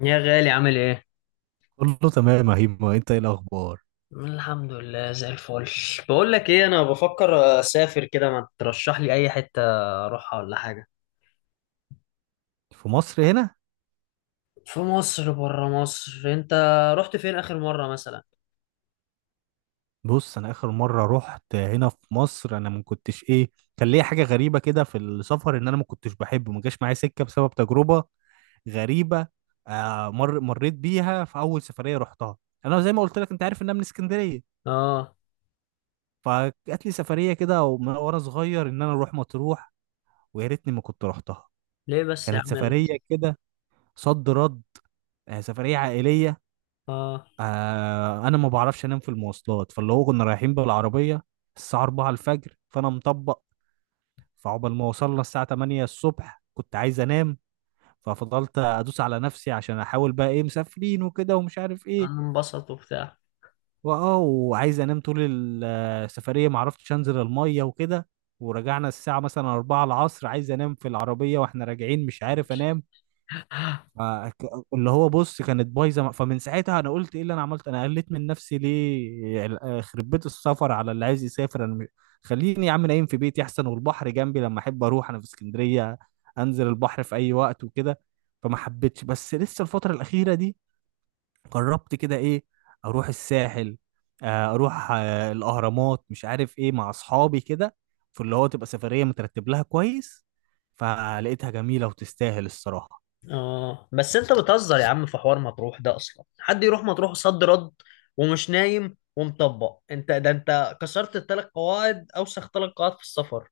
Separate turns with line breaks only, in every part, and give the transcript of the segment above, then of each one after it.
يا غالي عامل ايه؟
قول له تمام يا هيما، انت ايه الاخبار
الحمد لله زي الفل. بقول لك ايه، انا بفكر اسافر كده، ما ترشح لي اي حتة اروحها ولا حاجة.
في مصر هنا؟
في مصر، بره مصر انت، رحت فين اخر مرة مثلا؟
بص، انا اخر مره رحت هنا في مصر انا ما كنتش ايه. كان ليا حاجه غريبه كده في السفر ان انا ما كنتش بحبه، ما جاش معايا سكه بسبب تجربه غريبه. آه مر مريت بيها في اول سفريه رحتها. انا زي ما قلت لك، انت عارف ان انا من اسكندريه.
اه.
فجات لي سفريه كده ومن وانا صغير ان انا اروح مطروح، ويا ريتني ما كنت رحتها.
ليه بس يا
كانت
عم؟
سفريه كده صد رد. سفريه عائليه.
اه.
انا ما بعرفش انام في المواصلات، فاللي هو كنا رايحين بالعربيه الساعه 4 الفجر فانا مطبق. فعقبال ما وصلنا الساعه 8 الصبح كنت عايز انام. ففضلت ادوس على نفسي عشان احاول بقى ايه، مسافرين وكده ومش عارف ايه.
انا انبسط وبتاع.
وعايز انام طول السفريه، ما عرفتش انزل الميه وكده. ورجعنا الساعه مثلا 4 العصر عايز انام في العربيه واحنا راجعين مش عارف انام. ما- ك- اللي هو بص كانت بايظه. فمن ساعتها انا قلت ايه اللي انا عملته؟ انا قلت من نفسي ليه يعني خرب بيت السفر على اللي عايز يسافر؟ خليني يا عم نايم في بيتي احسن، والبحر جنبي لما احب اروح انا في اسكندريه انزل البحر في اي وقت وكده. فما حبيتش. بس لسه الفتره الاخيره دي قربت كده ايه اروح الساحل، اروح الاهرامات مش عارف ايه مع اصحابي كده، في اللي هو تبقى سفريه مترتب لها كويس. فلقيتها جميله وتستاهل الصراحه.
اه بس انت بتهزر يا عم في حوار مطروح ده، اصلا حد يروح مطروح صد رد ومش نايم ومطبق؟ انت ده انت كسرت الـ3 قواعد، اوسخ 3 قواعد في السفر.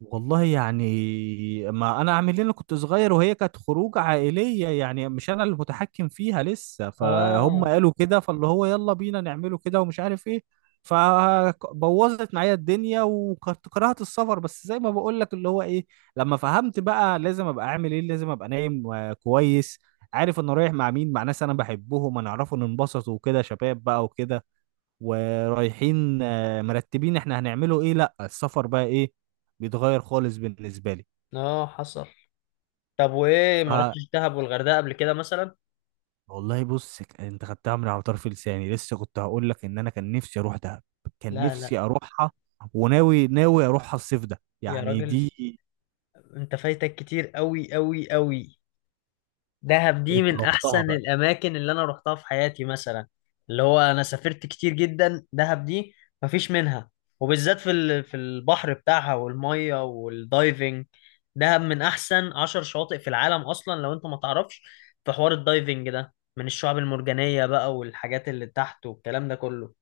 والله يعني ما انا اعمل إيه؟ انا كنت صغير وهي كانت خروج عائليه، يعني مش انا المتحكم فيها لسه، فهم
اه.
قالوا كده فاللي هو يلا بينا نعمله كده ومش عارف ايه. فبوظت معايا الدنيا وكنت كرهت السفر. بس زي ما بقول لك اللي هو ايه، لما فهمت بقى لازم ابقى اعمل ايه، لازم ابقى نايم كويس، عارف انا رايح مع مين، مع ناس انا بحبهم انا اعرفه ننبسط وكده شباب بقى وكده ورايحين مرتبين احنا هنعمله ايه، لا السفر بقى ايه بيتغير خالص بالنسبه لي.
اه حصل. طب وايه
ف
ما رحتش دهب والغردقه قبل كده مثلا؟
والله بص، انت خدتها من على طرف لساني. لسه كنت هقول لك ان انا كان نفسي اروح دهب، كان
لا لا.
نفسي اروحها وناوي ناوي اروحها الصيف ده
يا
يعني
راجل،
دي.
انت فايتك كتير قوي قوي قوي. دهب دي
انت
من
رحتها
احسن
بقى؟
الاماكن اللي انا رحتها في حياتي مثلا. اللي هو انا سافرت كتير جدا، دهب دي مفيش منها. وبالذات في في البحر بتاعها والميه والدايفنج. دهب من احسن 10 شواطئ في العالم اصلا لو انت ما تعرفش. في حوار الدايفنج ده من الشعاب المرجانيه بقى، والحاجات اللي تحت والكلام ده كله.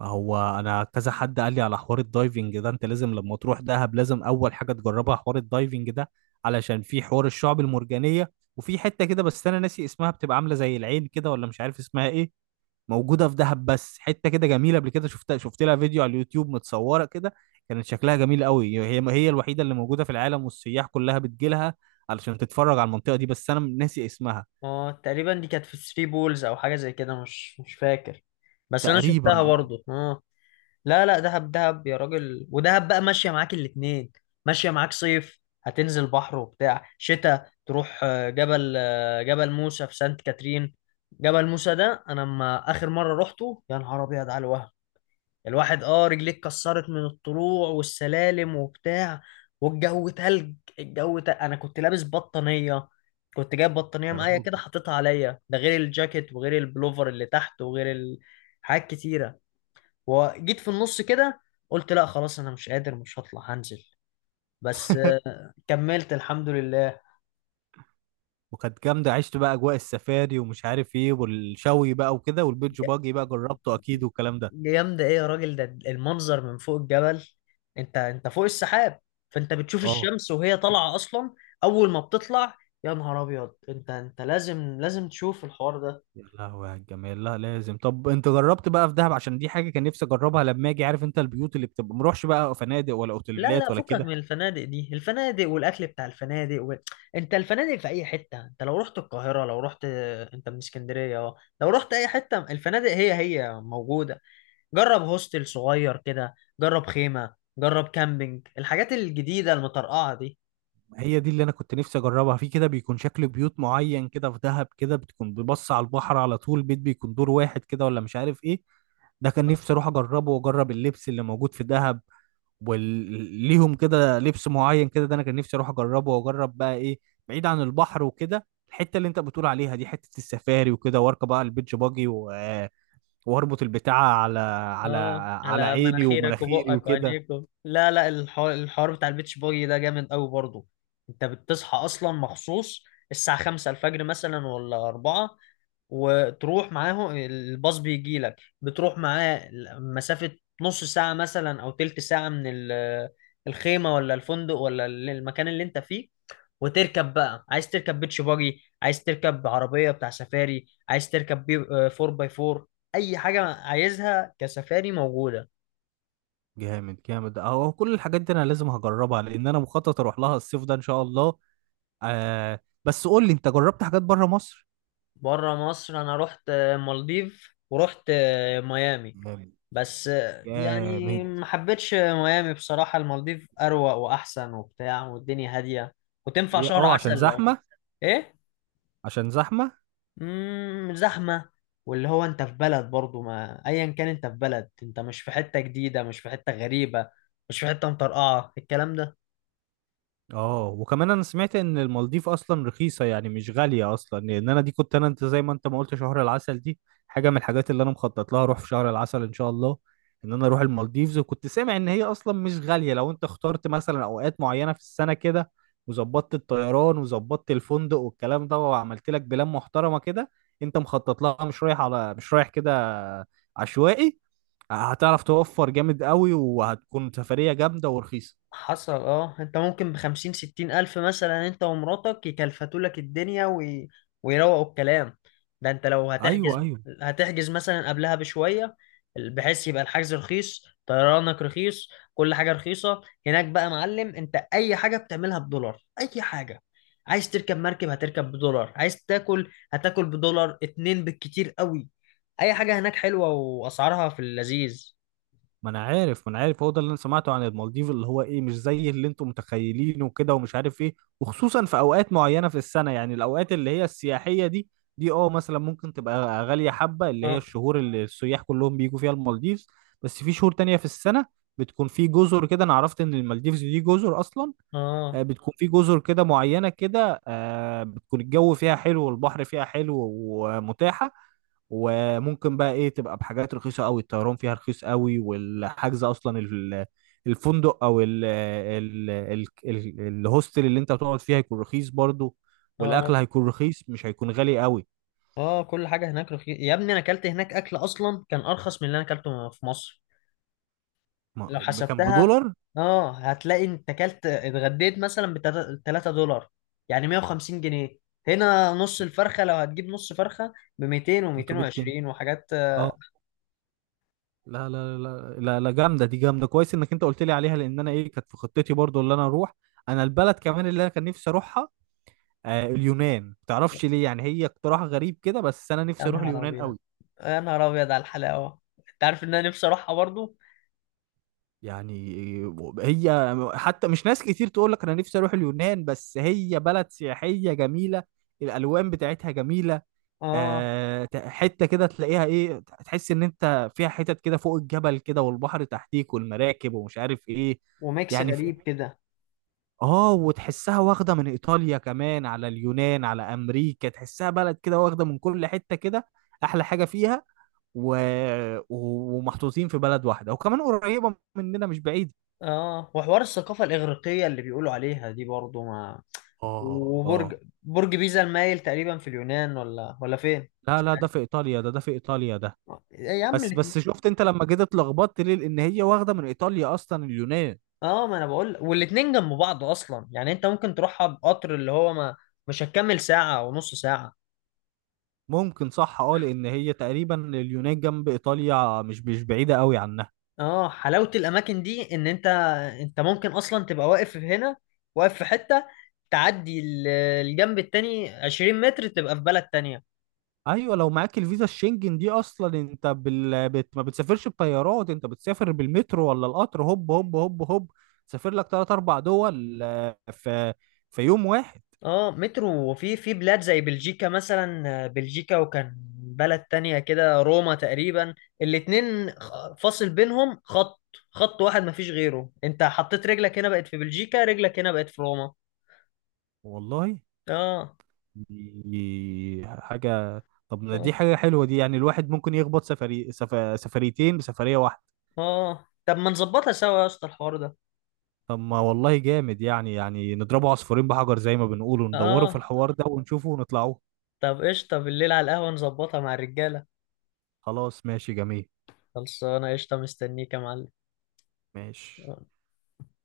هو انا كذا حد قال لي على حوار الدايفنج ده، انت لازم لما تروح دهب لازم اول حاجه تجربها حوار الدايفنج ده علشان في حوار الشعب المرجانيه. وفي حته كده، بس انا ناسي اسمها، بتبقى عامله زي العين كده ولا مش عارف اسمها ايه. موجوده في دهب بس حته كده جميله، قبل كده شفتها، شفت لها فيديو على اليوتيوب متصوره كده. كانت شكلها جميل قوي، هي هي الوحيده اللي موجوده في العالم والسياح كلها بتجي لها علشان تتفرج على المنطقه دي. بس انا ناسي اسمها.
اه تقريبا دي كانت في 3 بولز او حاجه زي كده، مش فاكر. بس انا شفتها
تقريبا اه.
برضو، اه. لا لا، دهب دهب يا راجل. ودهب بقى ماشيه معاك الاتنين. ماشيه معاك صيف هتنزل بحر وبتاع، شتاء تروح جبل، جبل موسى في سانت كاترين. جبل موسى ده انا لما اخر مره روحته، يا نهار ابيض على الوهم. الواحد رجليه اتكسرت من الطلوع والسلالم وبتاع. والجو تلج، الجو تلج. انا كنت لابس بطانية، كنت جايب بطانية
يا
معايا
راجل.
كده حطيتها عليا، ده غير الجاكيت وغير البلوفر اللي تحت وغير حاجات كتيرة. وجيت في النص كده قلت لا خلاص، انا مش قادر، مش هطلع هنزل. بس كملت الحمد لله.
وكانت جامدة، عشت بقى أجواء السفاري ومش عارف إيه والشوي بقى وكده والبيتش باجي بقى جربته أكيد والكلام ده.
جامدة ايه يا راجل؟ ده المنظر من فوق الجبل، انت فوق السحاب. فانت بتشوف
أه
الشمس وهي طالعة اصلا اول ما بتطلع. يا نهار ابيض، انت انت لازم لازم تشوف الحوار ده.
يا لهوي على الجمال. لا لازم. طب أنت جربت بقى في دهب؟ عشان دي حاجة كان نفسي أجربها لما أجي، عارف أنت البيوت اللي بتبقى، مروحش بقى فنادق ولا
لا لا،
أوتيلات ولا
فكك
كده؟
من الفنادق دي. الفنادق والاكل بتاع الفنادق انت الفنادق في اي حتة. انت لو رحت القاهرة، لو رحت انت من اسكندرية اه، لو رحت اي حتة، الفنادق هي هي موجودة. جرب هوستل صغير كده، جرب خيمة، جرب كامبينج، الحاجات الجديدة المطرقعة دي.
هي دي اللي أنا كنت نفسي أجربها، في كده بيكون شكل بيوت معين كده في دهب كده بتكون ببص على البحر على طول، بيت بيكون دور واحد كده ولا مش عارف إيه. ده كان نفسي اروح اجربه واجرب اللبس اللي موجود في دهب، وليهم كده لبس معين كده، ده انا كان نفسي اروح اجربه. واجرب بقى ايه بعيد عن البحر وكده الحته اللي انت بتقول عليها دي، حته السفاري وكده، واركب بقى البيتش باجي واربط البتاعه على على
اه
على
على
عيني
مناخيرك
ومناخيري
وبقك
وكده.
وعينيك لا لا، الحوار بتاع البيتش باجي ده جامد قوي برضه. انت بتصحى اصلا مخصوص الساعة 5 الفجر مثلا ولا 4. وتروح معاه، الباص بيجي لك بتروح معاه مسافة نص ساعة مثلا أو تلت ساعة من الخيمة ولا الفندق ولا المكان اللي انت فيه. وتركب بقى، عايز تركب بيتش باجي، عايز تركب عربية بتاع سفاري، عايز تركب بي 4 باي 4، أي حاجة عايزها كسفاري موجودة.
جامد جامد اهو، كل الحاجات دي انا لازم هجربها لان انا مخطط اروح لها الصيف ده ان شاء الله. آه بس قول لي انت جربت حاجات بره مصر؟
بره مصر أنا رحت مالديف ورحت ميامي.
جامد
بس
جامد.
يعني ما حبيتش ميامي بصراحة. المالديف أروق وأحسن وبتاع، والدنيا هادية، وتنفع
ليه؟
شهر
اه عشان
عسل لو...
زحمه؟
إيه؟
عشان زحمه.
زحمة. واللي هو انت في بلد برضو ما، ايا كان انت في بلد، انت مش في حتة جديدة، مش في حتة غريبة، مش في حتة مطرقعة الكلام ده.
اه وكمان انا سمعت ان المالديف اصلا رخيصه يعني مش غاليه اصلا، لان انا دي كنت انا، انت زي ما انت ما قلت شهر العسل دي حاجه من الحاجات اللي انا مخطط لها اروح في شهر العسل ان شاء الله، ان انا اروح المالديفز. وكنت سامع ان هي اصلا مش غاليه لو انت اخترت مثلا اوقات معينه في السنه كده، وظبطت الطيران وظبطت الفندق والكلام ده، وعملت لك بلان محترمه كده، انت مخطط لها، مش رايح على مش رايح كده عشوائي، هتعرف توفر جامد قوي، وهتكون سفريه جامده ورخيصه.
حصل. اه انت ممكن بخمسين ستين الف مثلا انت ومراتك يكلفتوا لك الدنيا ويروقوا الكلام. ده انت لو
ايوه
هتحجز،
ايوه.
هتحجز مثلا قبلها بشوية، بحيث يبقى الحجز رخيص، طيرانك رخيص، كل حاجة رخيصة. هناك بقى يا معلم، انت اي حاجة بتعملها بدولار، اي حاجة. عايز تركب مركب هتركب بدولار، عايز تاكل هتاكل بدولار اتنين بالكتير قوي. اي حاجة هناك حلوة، واسعارها في اللذيذ.
ما انا عارف، ما انا عارف هو ده اللي انا سمعته عن المالديف اللي هو ايه، مش زي اللي انتم متخيلينه وكده ومش عارف ايه. وخصوصا في اوقات معينه في السنه، يعني الاوقات اللي هي السياحيه دي، دي اه مثلا ممكن تبقى غاليه حبه، اللي هي
اه.
الشهور اللي السياح كلهم بيجوا فيها المالديفز. بس في شهور تانية في السنه بتكون في جزر كده، انا عرفت ان المالديفز دي جزر اصلا.
اه.
بتكون في جزر كده معينة كده، بتكون الجو فيها حلو والبحر فيها حلو ومتاحة. وممكن بقى ايه تبقى بحاجات رخيصة قوي، الطيران فيها رخيص قوي، والحجز اصلا الفندق او ال ال ال ال الهوستل اللي انت هتقعد فيها هيكون رخيص برضو،
اه.
والاكل هيكون رخيص مش هيكون غالي قوي.
اه كل حاجه هناك رخيصه يا ابني. انا اكلت هناك اكل اصلا كان ارخص من اللي انا اكلته في مصر. لو
ما كان
حسبتها،
بدولار.
اه هتلاقي انت اكلت اتغديت مثلا ب 3 دولار، يعني 150 جنيه. هنا نص الفرخه لو هتجيب نص فرخه ب 200
300 جنيه.
و220 وحاجات.
اه. لا لا لا لا لا. جامده دي، جامده كويس انك انت قلت لي عليها، لان انا ايه كانت في خطتي برضو اللي انا اروح، انا البلد كمان اللي انا كان نفسي اروحها. اليونان، تعرفش ليه يعني، هي اقتراح غريب كده بس انا
يا
نفسي اروح
نهار
اليونان
ابيض،
قوي.
يا نهار ابيض على الحلاوه. انت عارف ان انا نفسي اروحها برضو.
يعني هي حتى مش ناس كتير تقول لك انا نفسي اروح اليونان، بس هي بلد سياحيه جميله، الالوان بتاعتها جميله.
اه.
حته كده تلاقيها ايه، تحس ان انت فيها حتت كده فوق الجبل كده والبحر تحتيك والمراكب ومش عارف ايه،
وميكس
يعني
غريب كده.
اه وتحسها واخده من ايطاليا كمان على اليونان على امريكا، تحسها بلد كده واخده من كل حته كده احلى حاجه فيها، و... ومحطوطين في بلد واحده وكمان قريبه مننا مش بعيد.
اه وحوار الثقافة الإغريقية اللي بيقولوا عليها دي برضو ما.
اه اه.
وبرج، برج بيزا المايل تقريبا في اليونان ولا فين،
لا
مش
لا، ده
عارف.
في ايطاليا ده في ايطاليا ده.
إيه يا عم
بس
الاتنين.
بس شفت انت لما جيت اتلخبطت ليه؟ لان هي واخده من ايطاليا اصلا اليونان.
اه ما انا بقول، والاتنين جنب بعض اصلا. يعني انت ممكن تروحها بقطر، اللي هو ما، مش هتكمل ساعة ونص ساعة.
ممكن، صح اه، لان هي تقريبا اليونان جنب ايطاليا مش بعيده قوي عنها.
اه حلاوة الاماكن دي، ان انت ممكن اصلا تبقى واقف هنا، واقف في حتة، تعدي الجنب التاني 20 متر تبقى في بلد تانية.
ايوه، لو معاك الفيزا الشنجن دي اصلا، انت ما بتسافرش بطيارات، انت بتسافر بالمترو ولا القطر، هوب هوب هوب هوب تسافر لك 3 أو 4 دول في يوم واحد.
اه مترو، وفي بلاد زي بلجيكا مثلا، بلجيكا وكان بلد تانية كده، روما تقريبا. الاتنين فاصل بينهم خط، خط واحد مفيش غيره. انت حطيت رجلك هنا بقت في بلجيكا، رجلك هنا بقت في روما.
والله
اه.
دي حاجه. طب ما
اه.
دي حاجه حلوه دي، يعني الواحد ممكن يخبط سفريتين بسفريه واحده.
اه طب ما نظبطها سوا يا اسطى الحوار ده.
طب ما والله جامد، يعني نضربه عصفورين بحجر زي ما بنقول وندوره في
اه،
الحوار ده ونشوفه ونطلعوه.
طب قشطة، بالليل على القهوة نظبطها مع الرجالة.
خلاص ماشي جميل.
خلصانة، قشطة، مستنيك يا معلم.
ماشي.
آه.